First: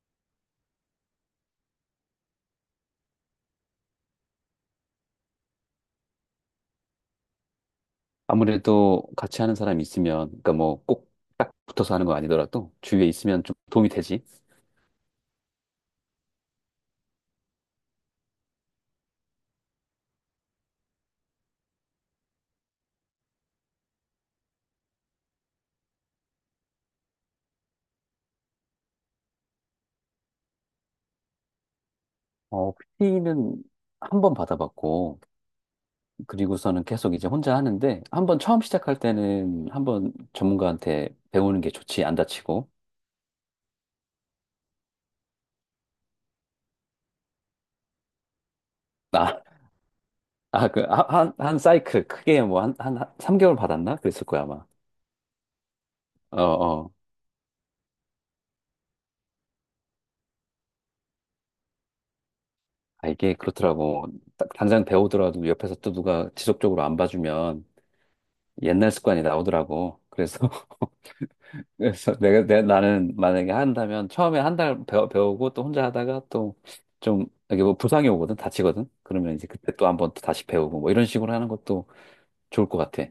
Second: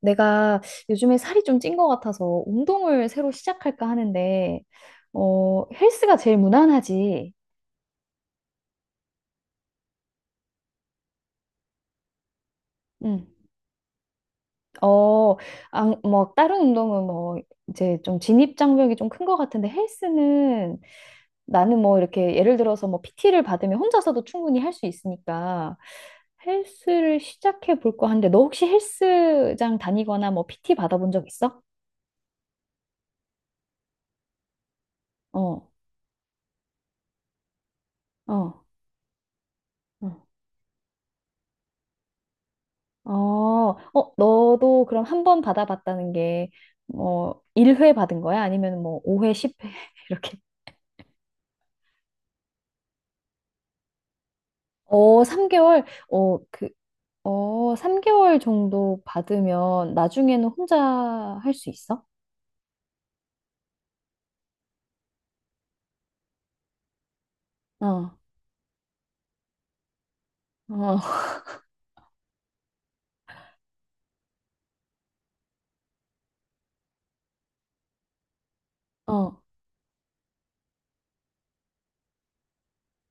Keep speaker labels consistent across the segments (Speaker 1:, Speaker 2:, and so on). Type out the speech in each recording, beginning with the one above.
Speaker 1: 내가 요즘에 살이 좀 찐 것 같아서 운동을 새로 시작할까 하는데, 헬스가 제일 무난하지.
Speaker 2: 아무래도 같이 하는 사람이 있으면, 그러니까 뭐 꼭 딱 붙어서 하는 거 아니더라도 주위에
Speaker 1: 응.
Speaker 2: 있으면 좀 도움이 되지.
Speaker 1: 어, 안, 뭐, 다른 운동은 뭐, 이제 좀 진입장벽이 좀 큰 것 같은데 헬스는 나는 뭐 이렇게 예를 들어서 뭐 PT를 받으면 혼자서도 충분히 할 수 있으니까 헬스를 시작해 볼까 하는데 너 혹시 헬스장 다니거나 뭐 PT 받아본 적 있어?
Speaker 2: PT 는 한 번 받아봤고,
Speaker 1: 어,
Speaker 2: 그리고서는 계속 이제 혼자 하는데, 한 번 처음
Speaker 1: 어.
Speaker 2: 시작할 때는 한 번
Speaker 1: 어.
Speaker 2: 전문가한테 배우는 게 좋지, 안 다치고.
Speaker 1: 어, 어, 너도 그럼 한 번 받아봤다는 게, 뭐, 1회 받은 거야? 아니면 뭐, 5회,
Speaker 2: 나,
Speaker 1: 10회? 이렇게.
Speaker 2: 아, 그, 한, 한, 한 사이클 크게 뭐 삼 3개월 받았나? 그랬을 거야, 아마.
Speaker 1: 어, 3개월?
Speaker 2: 어,
Speaker 1: 어, 그,
Speaker 2: 어.
Speaker 1: 어, 3개월 정도 받으면 나중에는 혼자 할 수 있어?
Speaker 2: 아, 이게 그렇더라고. 딱 당장 배우더라도 옆에서 또 누가 지속적으로 안 봐주면
Speaker 1: 어,
Speaker 2: 옛날 습관이 나오더라고. 그래서
Speaker 1: 어,
Speaker 2: 그래서 나는 만약에 한다면 처음에 한 달 배우고 또 혼자 하다가 또 좀 이게 뭐 부상이 오거든 다치거든 그러면
Speaker 1: 어.
Speaker 2: 이제 그때 또 한번 또 다시 배우고 뭐 이런 식으로 하는 것도 좋을 것 같아.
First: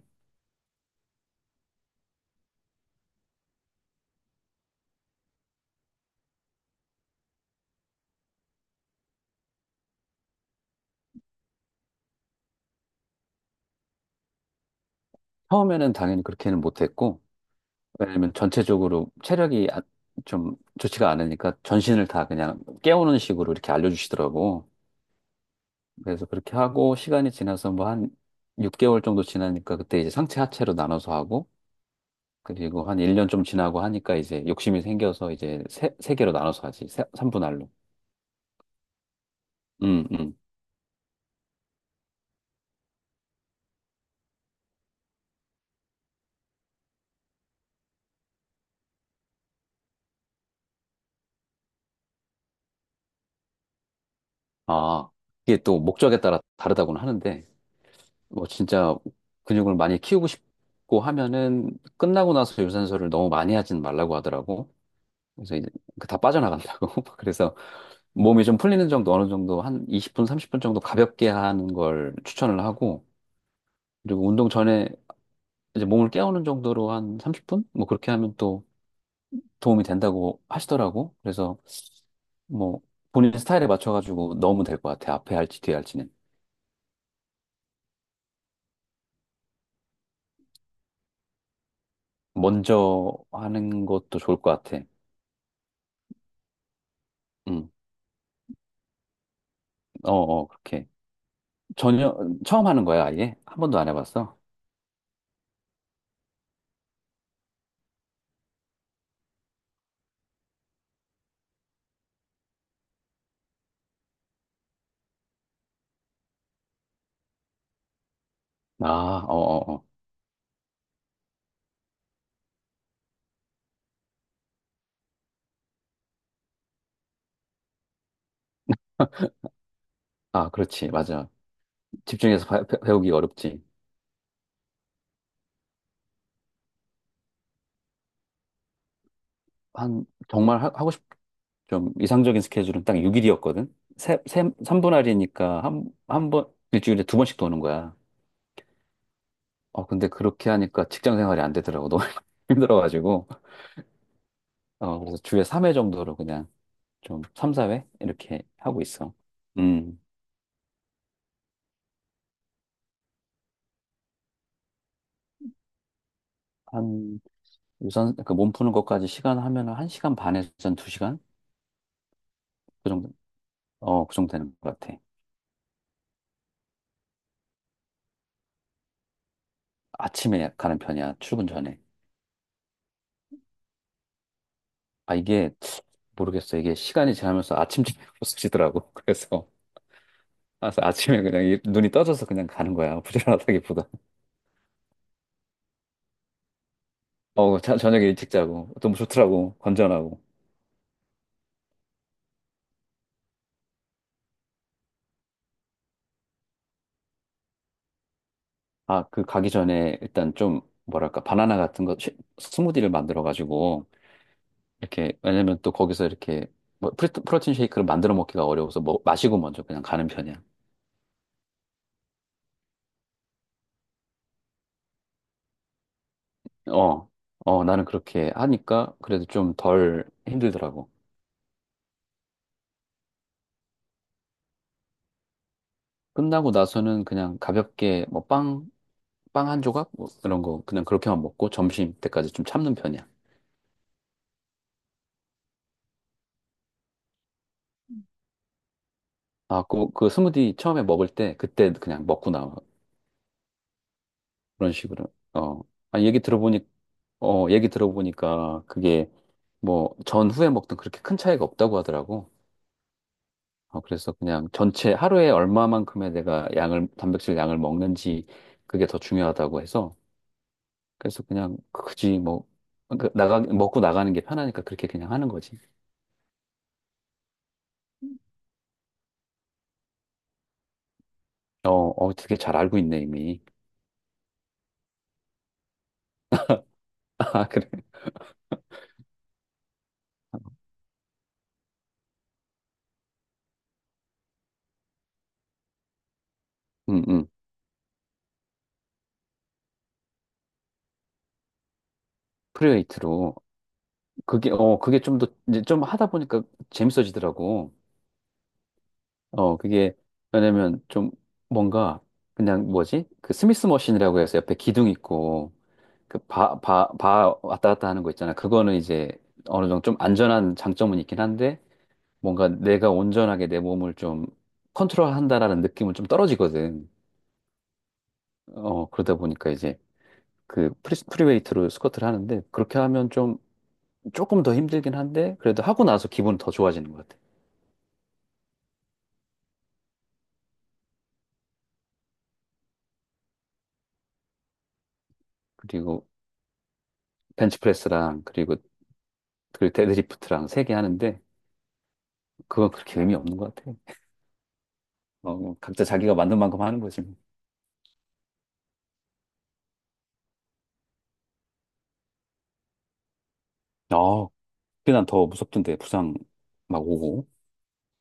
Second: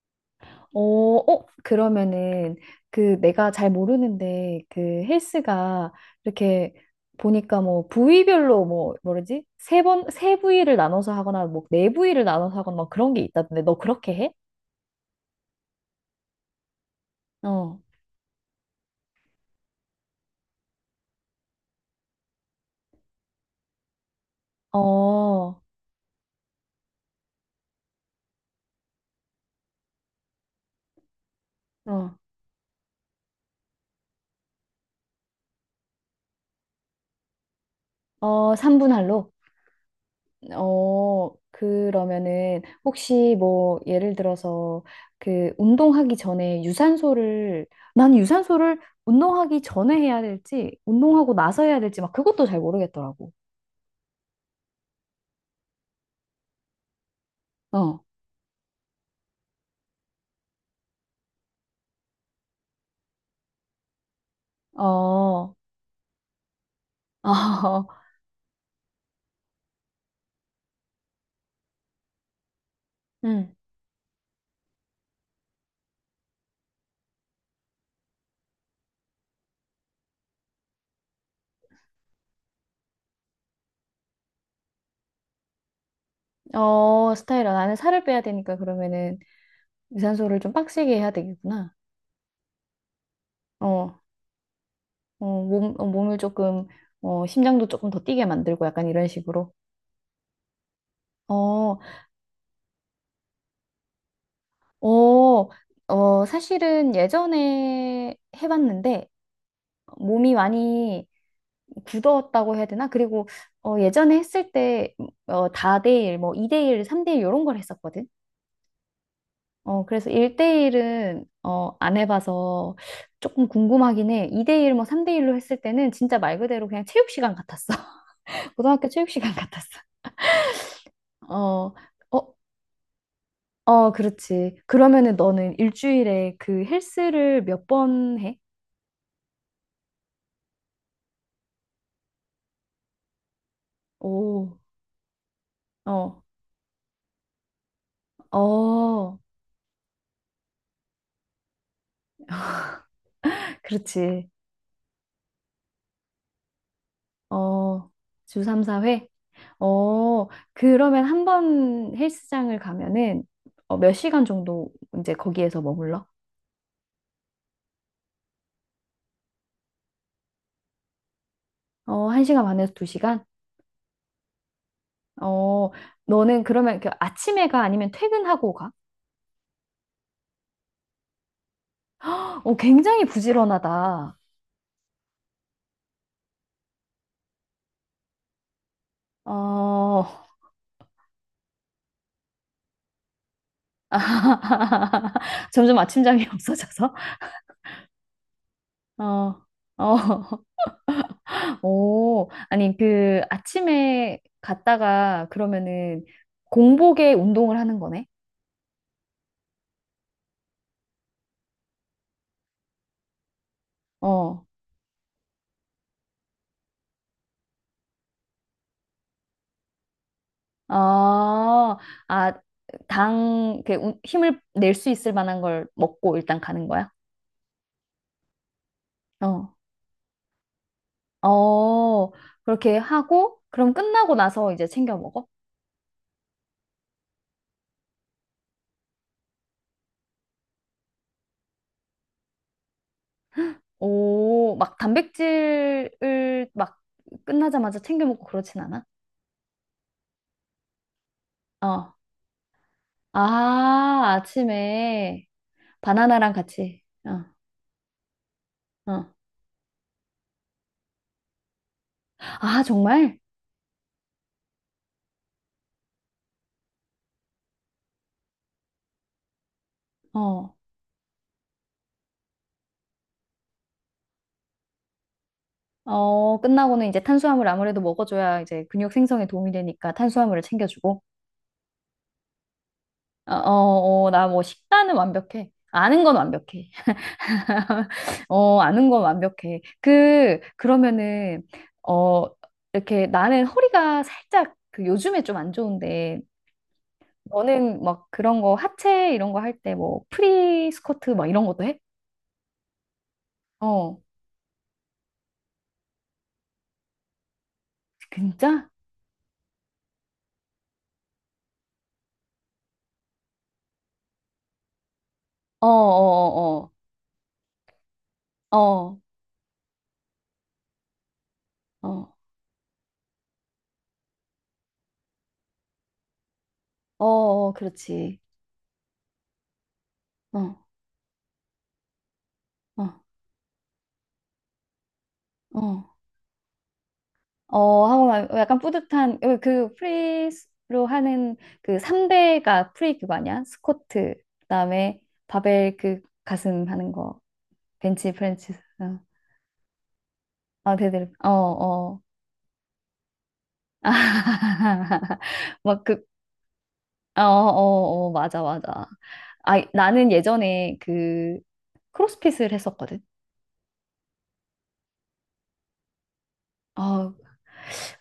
Speaker 1: 어, 어, 그러면은 그 내가 잘 모르는데 그 헬스가 이렇게 보니까 뭐 부위별로 뭐 뭐라지? 세 번, 세 부위를 나눠서 하거나 뭐 네 부위를 나눠서 하거나 막 그런 게 있다던데 너 그렇게 해?
Speaker 2: 처음에는 당연히 그렇게는 못했고
Speaker 1: 어,
Speaker 2: 왜냐면 전체적으로 체력이 좀 좋지가 않으니까 전신을 다 그냥 깨우는 식으로 이렇게 알려주시더라고.
Speaker 1: 어, 어,
Speaker 2: 그래서 그렇게 하고 시간이 지나서 뭐 한 6개월 정도 지나니까 그때 이제 상체 하체로 나눠서 하고 그리고 한 1년 좀 지나고 하니까 이제 욕심이 생겨서 이제 세 개로 나눠서 하지. 3분할로.
Speaker 1: 어, 3분 할로?
Speaker 2: 음, 음.
Speaker 1: 어, 그러면은 혹시 뭐 예를 들어서 그 운동하기 전에 유산소를 난 유산소를 운동하기 전에 해야 될지 운동하고 나서 해야 될지 막 그것도 잘 모르겠더라고.
Speaker 2: 아, 이게 또 목적에 따라 다르다고는 하는데,
Speaker 1: 어.
Speaker 2: 뭐 진짜 근육을 많이 키우고 싶고 하면은 끝나고 나서 유산소를 너무 많이 하진 말라고 하더라고.
Speaker 1: 어.
Speaker 2: 그래서 이제 그다 빠져나간다고. 그래서
Speaker 1: 어.
Speaker 2: 몸이 좀 풀리는 정도 어느 정도 한 20분, 30분 정도 가볍게 하는 걸 추천을 하고,
Speaker 1: 음.
Speaker 2: 그리고 운동 전에 이제 몸을 깨우는 정도로 한 30분? 뭐 그렇게 하면 또 도움이 된다고 하시더라고. 그래서 뭐 본인 스타일에 맞춰가지고 넣으면 될 것 같아. 앞에 할지 뒤에 할지는.
Speaker 1: 어, 스타일러 나는 살을 빼야 되니까 그러면은 유산소를 좀 빡세게 해야 되겠구나.
Speaker 2: 먼저 하는
Speaker 1: 어.
Speaker 2: 것도 좋을 것 같아.
Speaker 1: 어, 몸, 어, 몸을 조금 어, 심장도
Speaker 2: 응.
Speaker 1: 조금 더 뛰게 만들고 약간 이런 식으로.
Speaker 2: 어, 어, 그렇게.
Speaker 1: 어,
Speaker 2: 전혀 처음 하는 거야, 아예? 한 번도 안 해봤어?
Speaker 1: 어, 어, 사실은 예전에 해봤는데 몸이 많이 굳었다고 해야 되나? 그리고 어, 예전에 했을 때 뭐, 어, 다대일, 뭐 2대1, 3대1 이런 걸 했었거든.
Speaker 2: 아, 어, 어,
Speaker 1: 어,
Speaker 2: 어.
Speaker 1: 그래서 1대1은 어, 안 해봐서 조금 궁금하긴 해. 2대1, 뭐 3대1로 했을 때는 진짜 말 그대로 그냥 체육 시간 같았어. 고등학교 체육 시간 같았어.
Speaker 2: 아, 그렇지. 맞아.
Speaker 1: 어, 어,
Speaker 2: 집중해서 배, 우기 어렵지.
Speaker 1: 어, 그렇지. 그러면은 너는 일주일에 그 헬스를 몇 번 해?
Speaker 2: 한 정말 하, 고 싶, 좀 이상적인 스케줄은 딱 6일이었거든.
Speaker 1: 오.
Speaker 2: 3분 할이니까
Speaker 1: 어.
Speaker 2: 한 번, 일주일에 두 번씩 도는 거야.
Speaker 1: 어,
Speaker 2: 근데 그렇게 하니까 직장 생활이 안 되더라고. 너무 힘들어가지고.
Speaker 1: 그렇지.
Speaker 2: 그래서 주에 3회 정도로 그냥 좀 3, 4회
Speaker 1: 어,
Speaker 2: 이렇게
Speaker 1: 주 3,
Speaker 2: 하고
Speaker 1: 4회?
Speaker 2: 있어. 음.
Speaker 1: 어, 그러면 한번 헬스장을 가면은 어, 몇 시간 정도 이제 거기에서 머물러?
Speaker 2: 한 유산 그 몸 푸는 것까지 시간 하면 한 1시간 반에서 한 2시간
Speaker 1: 어, 1시간 반에서
Speaker 2: 그 정도
Speaker 1: 2시간?
Speaker 2: 그 정도 되는 것 같아.
Speaker 1: 어, 너는 그러면 그 아침에 가 아니면 퇴근하고 가?
Speaker 2: 아침에 가는 편이야. 출근 전에.
Speaker 1: 어, 굉장히 부지런하다.
Speaker 2: 아 이게 모르겠어. 이게 시간이 지나면서 아침잠이 없어지더라고.
Speaker 1: 어,
Speaker 2: 그래서 아침에 그냥 눈이 떠져서 그냥 가는 거야. 부지런하다기보다.
Speaker 1: 점점 아침잠이 없어져서?
Speaker 2: 저녁에 일찍 자고 너무
Speaker 1: 어,
Speaker 2: 좋더라고.
Speaker 1: 어,
Speaker 2: 건전하고.
Speaker 1: 오, 아니, 그, 아침에 갔다가 그러면은 공복에 운동을 하는 거네?
Speaker 2: 아, 그 가기 전에 일단 좀 뭐랄까 바나나 같은 거 스무디를 만들어 가지고
Speaker 1: 어.
Speaker 2: 이렇게, 왜냐면 또 거기서 이렇게, 뭐, 프로틴 쉐이크를 만들어 먹기가 어려워서 뭐, 마시고 먼저 그냥 가는 편이야.
Speaker 1: 아, 아, 당, 그, 운- 힘을 낼 수 있을 만한 걸 먹고 일단 가는 거야?
Speaker 2: 어, 어, 나는 그렇게 하니까 그래도 좀
Speaker 1: 어.
Speaker 2: 덜 힘들더라고.
Speaker 1: 어, 그렇게 하고, 그럼 끝나고 나서 이제 챙겨 먹어?
Speaker 2: 끝나고 나서는 그냥 가볍게 뭐, 빵 한 조각? 뭐, 이런 거 그냥 그렇게만 먹고 점심 때까지 좀 참는 편이야.
Speaker 1: 오, 막 단백질을 막 끝나자마자 챙겨 먹고 그렇진 않아?
Speaker 2: 아, 그 스무디 처음에 먹을 때 그때
Speaker 1: 어.
Speaker 2: 그냥 먹고 나와.
Speaker 1: 아,
Speaker 2: 그런 식으로.
Speaker 1: 아침에
Speaker 2: 어, 아, 얘기
Speaker 1: 바나나랑
Speaker 2: 들어보니,
Speaker 1: 같이. 어.
Speaker 2: 얘기 들어보니까
Speaker 1: 어.
Speaker 2: 그게 뭐, 전후에 먹던 그렇게 큰 차이가 없다고 하더라고.
Speaker 1: 아, 정말?
Speaker 2: 그래서 그냥 전체 하루에 얼마만큼의 내가 단백질 양을 먹는지 그게 더 중요하다고 해서
Speaker 1: 어.
Speaker 2: 그래서 그냥 굳이 뭐, 먹고 나가는 게 편하니까 그렇게 그냥 하는 거지.
Speaker 1: 어, 끝나고는 이제 탄수화물 아무래도 먹어줘야 이제 근육 생성에 도움이 되니까 탄수화물을 챙겨주고.
Speaker 2: 어, 어, 되게 잘 알고 있네,
Speaker 1: 어,
Speaker 2: 이미.
Speaker 1: 어, 어, 나 뭐 식단은 완벽해. 아는 건 완벽해.
Speaker 2: 아, 그래.
Speaker 1: 어, 아는 건 완벽해. 그, 그러면은, 어, 이렇게 나는 허리가 살짝 그 요즘에 좀 안 좋은데,
Speaker 2: 응, 응.
Speaker 1: 너는 막 그런 거 하체 이런 거 할 때 뭐 프리 스쿼트 막 이런 것도 해?
Speaker 2: 프리웨이트로.
Speaker 1: 어,
Speaker 2: 그게 좀 더, 이제 좀 하다 보니까 재밌어지더라고.
Speaker 1: 진짜?
Speaker 2: 그게, 왜냐면 좀 뭔가 그냥 뭐지? 그 스미스 머신이라고 해서 옆에 기둥 있고
Speaker 1: 어,
Speaker 2: 그
Speaker 1: 어,
Speaker 2: 바 왔다 갔다 하는 거 있잖아.
Speaker 1: 어, 어,
Speaker 2: 그거는
Speaker 1: 어,
Speaker 2: 이제 어느 정도 좀 안전한 장점은 있긴 한데
Speaker 1: 어,
Speaker 2: 뭔가 내가 온전하게 내 몸을 좀 컨트롤한다라는 느낌은 좀 떨어지거든.
Speaker 1: 어, 어, 그렇지.
Speaker 2: 그러다 보니까 이제
Speaker 1: 어.
Speaker 2: 그 프리웨이트로 스쿼트를 하는데 그렇게
Speaker 1: 어,
Speaker 2: 하면 좀 조금 더 힘들긴 한데 그래도 하고
Speaker 1: 어,
Speaker 2: 나서 기분은 더 좋아지는 것 같아.
Speaker 1: 어, 하고 약간 뿌듯한, 그, 그 프리로 하는 그 3대가 프리 그거 아니야? 스쿼트, 그다음에 바벨 그
Speaker 2: 그리고
Speaker 1: 가슴 하는 거, 벤치
Speaker 2: 벤치프레스랑
Speaker 1: 프렌치,
Speaker 2: 그리고
Speaker 1: 어,
Speaker 2: 그 데드리프트랑 세 개
Speaker 1: 아, 데드리프,
Speaker 2: 하는데
Speaker 1: 어, 어,
Speaker 2: 그건 그렇게 의미 없는 것 같아.
Speaker 1: 아, 막
Speaker 2: 각자
Speaker 1: 그,
Speaker 2: 자기가 만든 만큼 하는 거지.
Speaker 1: 어, 어, 어, 맞아, 맞아. 아, 나는 예전에 그 크로스핏을 했었거든.
Speaker 2: 어, 그게 난 더 무섭던데 부상 막
Speaker 1: 아,
Speaker 2: 오고.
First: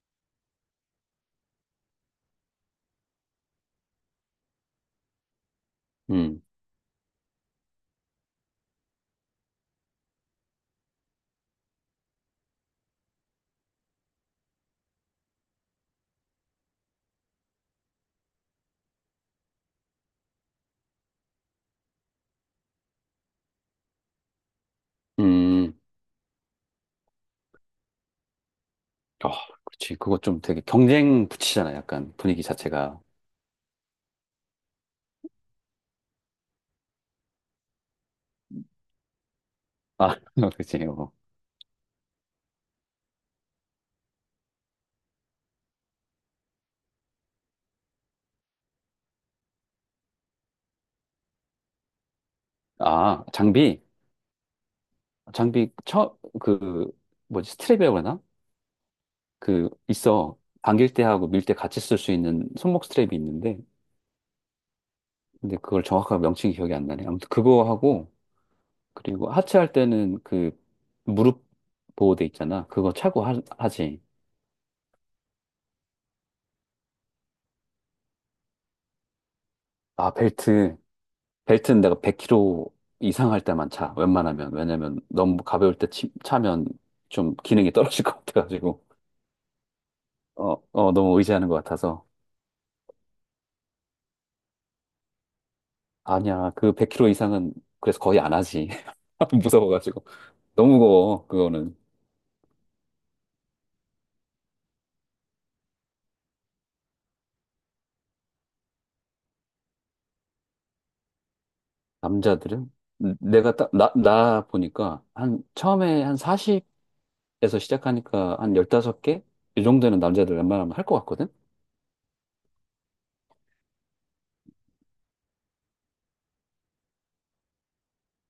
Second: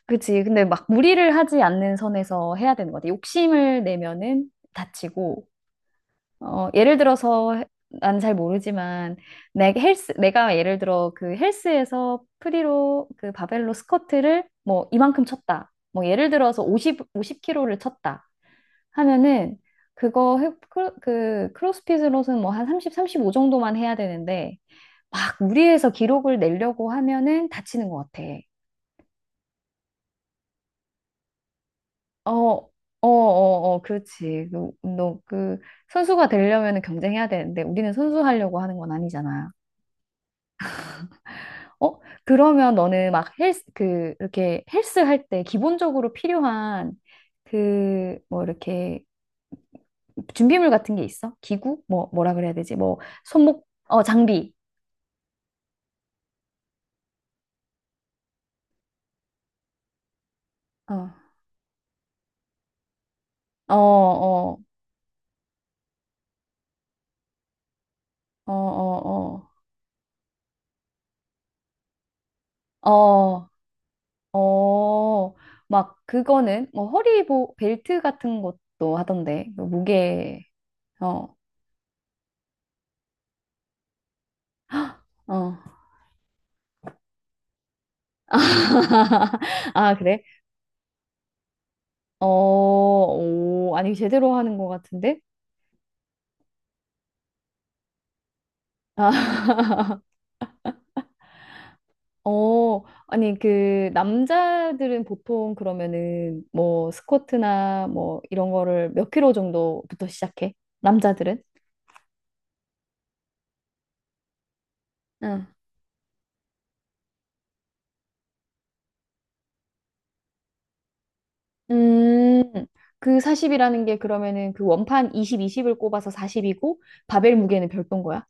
Speaker 1: 그치. 근데 막 무리를 하지 않는 선에서 해야 되는 것 같아. 욕심을 내면은 다치고,
Speaker 2: 음,
Speaker 1: 어, 예를 들어서 난 잘 모르지만 내 헬스 내가 예를 들어 그 헬스에서 프리로 그 바벨로 스쿼트를 뭐 이만큼 쳤다. 뭐 예를 들어서 50 50kg를 쳤다. 하면은 그거 해- 크로- 그 크로스핏으로는 뭐 한 30, 35 정도만 해야 되는데 막
Speaker 2: 음,
Speaker 1: 무리해서 기록을 내려고 하면은 다치는 것 같아.
Speaker 2: 아, 그렇지. 그거 좀 되게 경쟁 붙이잖아. 약간
Speaker 1: 어,
Speaker 2: 분위기
Speaker 1: 어,
Speaker 2: 자체가.
Speaker 1: 어, 어, 그렇지. 너, 그 운동, 그 선수가 되려면 은 경쟁해야 되는데 우리는 선수 하려고 하는 건 아니잖아.
Speaker 2: 아, 그렇지. 어.
Speaker 1: 어? 그러면 너는 막 헬스, 그, 이렇게 헬스 할 때 기본적으로 필요한 그, 뭐, 이렇게 준비물 같은 게 있어? 기구? 뭐, 뭐라 그래야 되지? 뭐,
Speaker 2: 아,
Speaker 1: 손목, 어, 장비.
Speaker 2: 장비, 그, 뭐지, 스트랩이라고 하나? 그, 있어. 당길 때
Speaker 1: 어,
Speaker 2: 하고 밀 때 같이 쓸 수 있는 손목 스트랩이 있는데,
Speaker 1: 어, 어,
Speaker 2: 근데 그걸 정확하게 명칭이 기억이 안 나네. 아무튼 그거 하고,
Speaker 1: 어,
Speaker 2: 그리고
Speaker 1: 어,
Speaker 2: 하체 할 때는 그, 무릎 보호대 있잖아.
Speaker 1: 어,
Speaker 2: 그거 차고
Speaker 1: 어,
Speaker 2: 하지.
Speaker 1: 어, 막, 그거는, 뭐, 허리 보, 벨트 같은 것도 하던데, 그
Speaker 2: 아,
Speaker 1: 무게,
Speaker 2: 벨트.
Speaker 1: 어,
Speaker 2: 벨트는 내가 100kg 이상 할 때만 차. 웬만하면. 왜냐면 너무
Speaker 1: 어.
Speaker 2: 가벼울 때 차면 좀 기능이 떨어질 것 같아가지고.
Speaker 1: 아, 그래?
Speaker 2: 어, 어, 너무 의지하는 것 같아서.
Speaker 1: 어, 오, 아니, 제대로 하는 것 같은데?
Speaker 2: 아니야. 그 100kg 이상은 그래서 거의 안 하지.
Speaker 1: 아,
Speaker 2: 무서워가지고. 너무 무거워. 그거는.
Speaker 1: 어, 아니, 그, 남자들은 보통 그러면은 뭐 스쿼트나 뭐 이런 거를 몇 킬로 정도부터 시작해? 남자들은?
Speaker 2: 남자들은? 내가 나 보니까 한
Speaker 1: 응.
Speaker 2: 처음에 한 40에서 시작하니까 한 15개? 이 정도는 남자들 웬만하면 할 것 같거든?
Speaker 1: 음, 그 40이라는 게 그러면은 그 원판 20, 20을 꼽아서 40이고 바벨 무게는 별도인 거야?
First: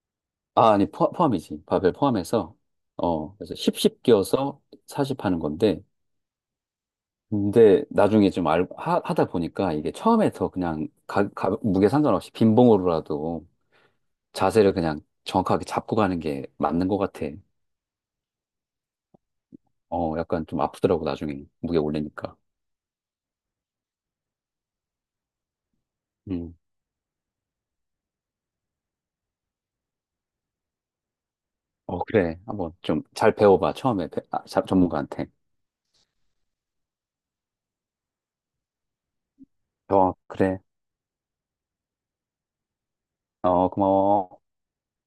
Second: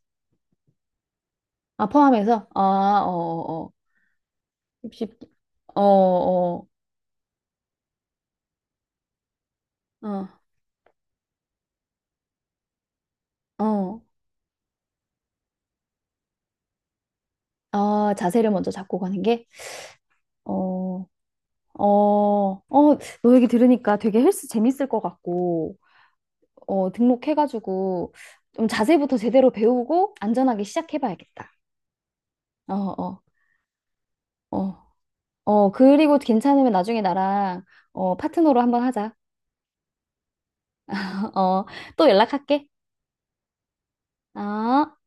Speaker 2: 아, 아니, 함이지
Speaker 1: 아,
Speaker 2: 바벨
Speaker 1: 포함해서?
Speaker 2: 포함해서.
Speaker 1: 아, 어,
Speaker 2: 그래서
Speaker 1: 어, 어.
Speaker 2: 10, 10 끼워서
Speaker 1: 60,
Speaker 2: 40 하는
Speaker 1: 어,
Speaker 2: 건데,
Speaker 1: 어,
Speaker 2: 근데 나중에 좀 하다 보니까 이게
Speaker 1: 어,
Speaker 2: 처음에 더 그냥 무게 상관없이 빈봉으로라도
Speaker 1: 어.
Speaker 2: 자세를 그냥 정확하게 잡고 가는 게 맞는 것 같아.
Speaker 1: 아, 자세를 먼저 잡고 가는 게?
Speaker 2: 약간 좀 아프더라고,
Speaker 1: 어,
Speaker 2: 나중에 무게
Speaker 1: 어,
Speaker 2: 올리니까.
Speaker 1: 어, 너 얘기 들으니까 되게 헬스 재밌을 것 같고.
Speaker 2: 음.
Speaker 1: 어, 등록해가지고 좀 자세부터 제대로 배우고 안전하게 시작해봐야겠다.
Speaker 2: 어, 그래. 한번
Speaker 1: 어,
Speaker 2: 좀
Speaker 1: 어,
Speaker 2: 잘 배워봐, 처음에.
Speaker 1: 어.
Speaker 2: 전문가한테.
Speaker 1: 어, 그리고 괜찮으면 나중에 나랑 어, 파트너로 한번 하자.
Speaker 2: 어, 그래.
Speaker 1: 어, 또 연락할게.
Speaker 2: 어, 고마워.
Speaker 1: 어.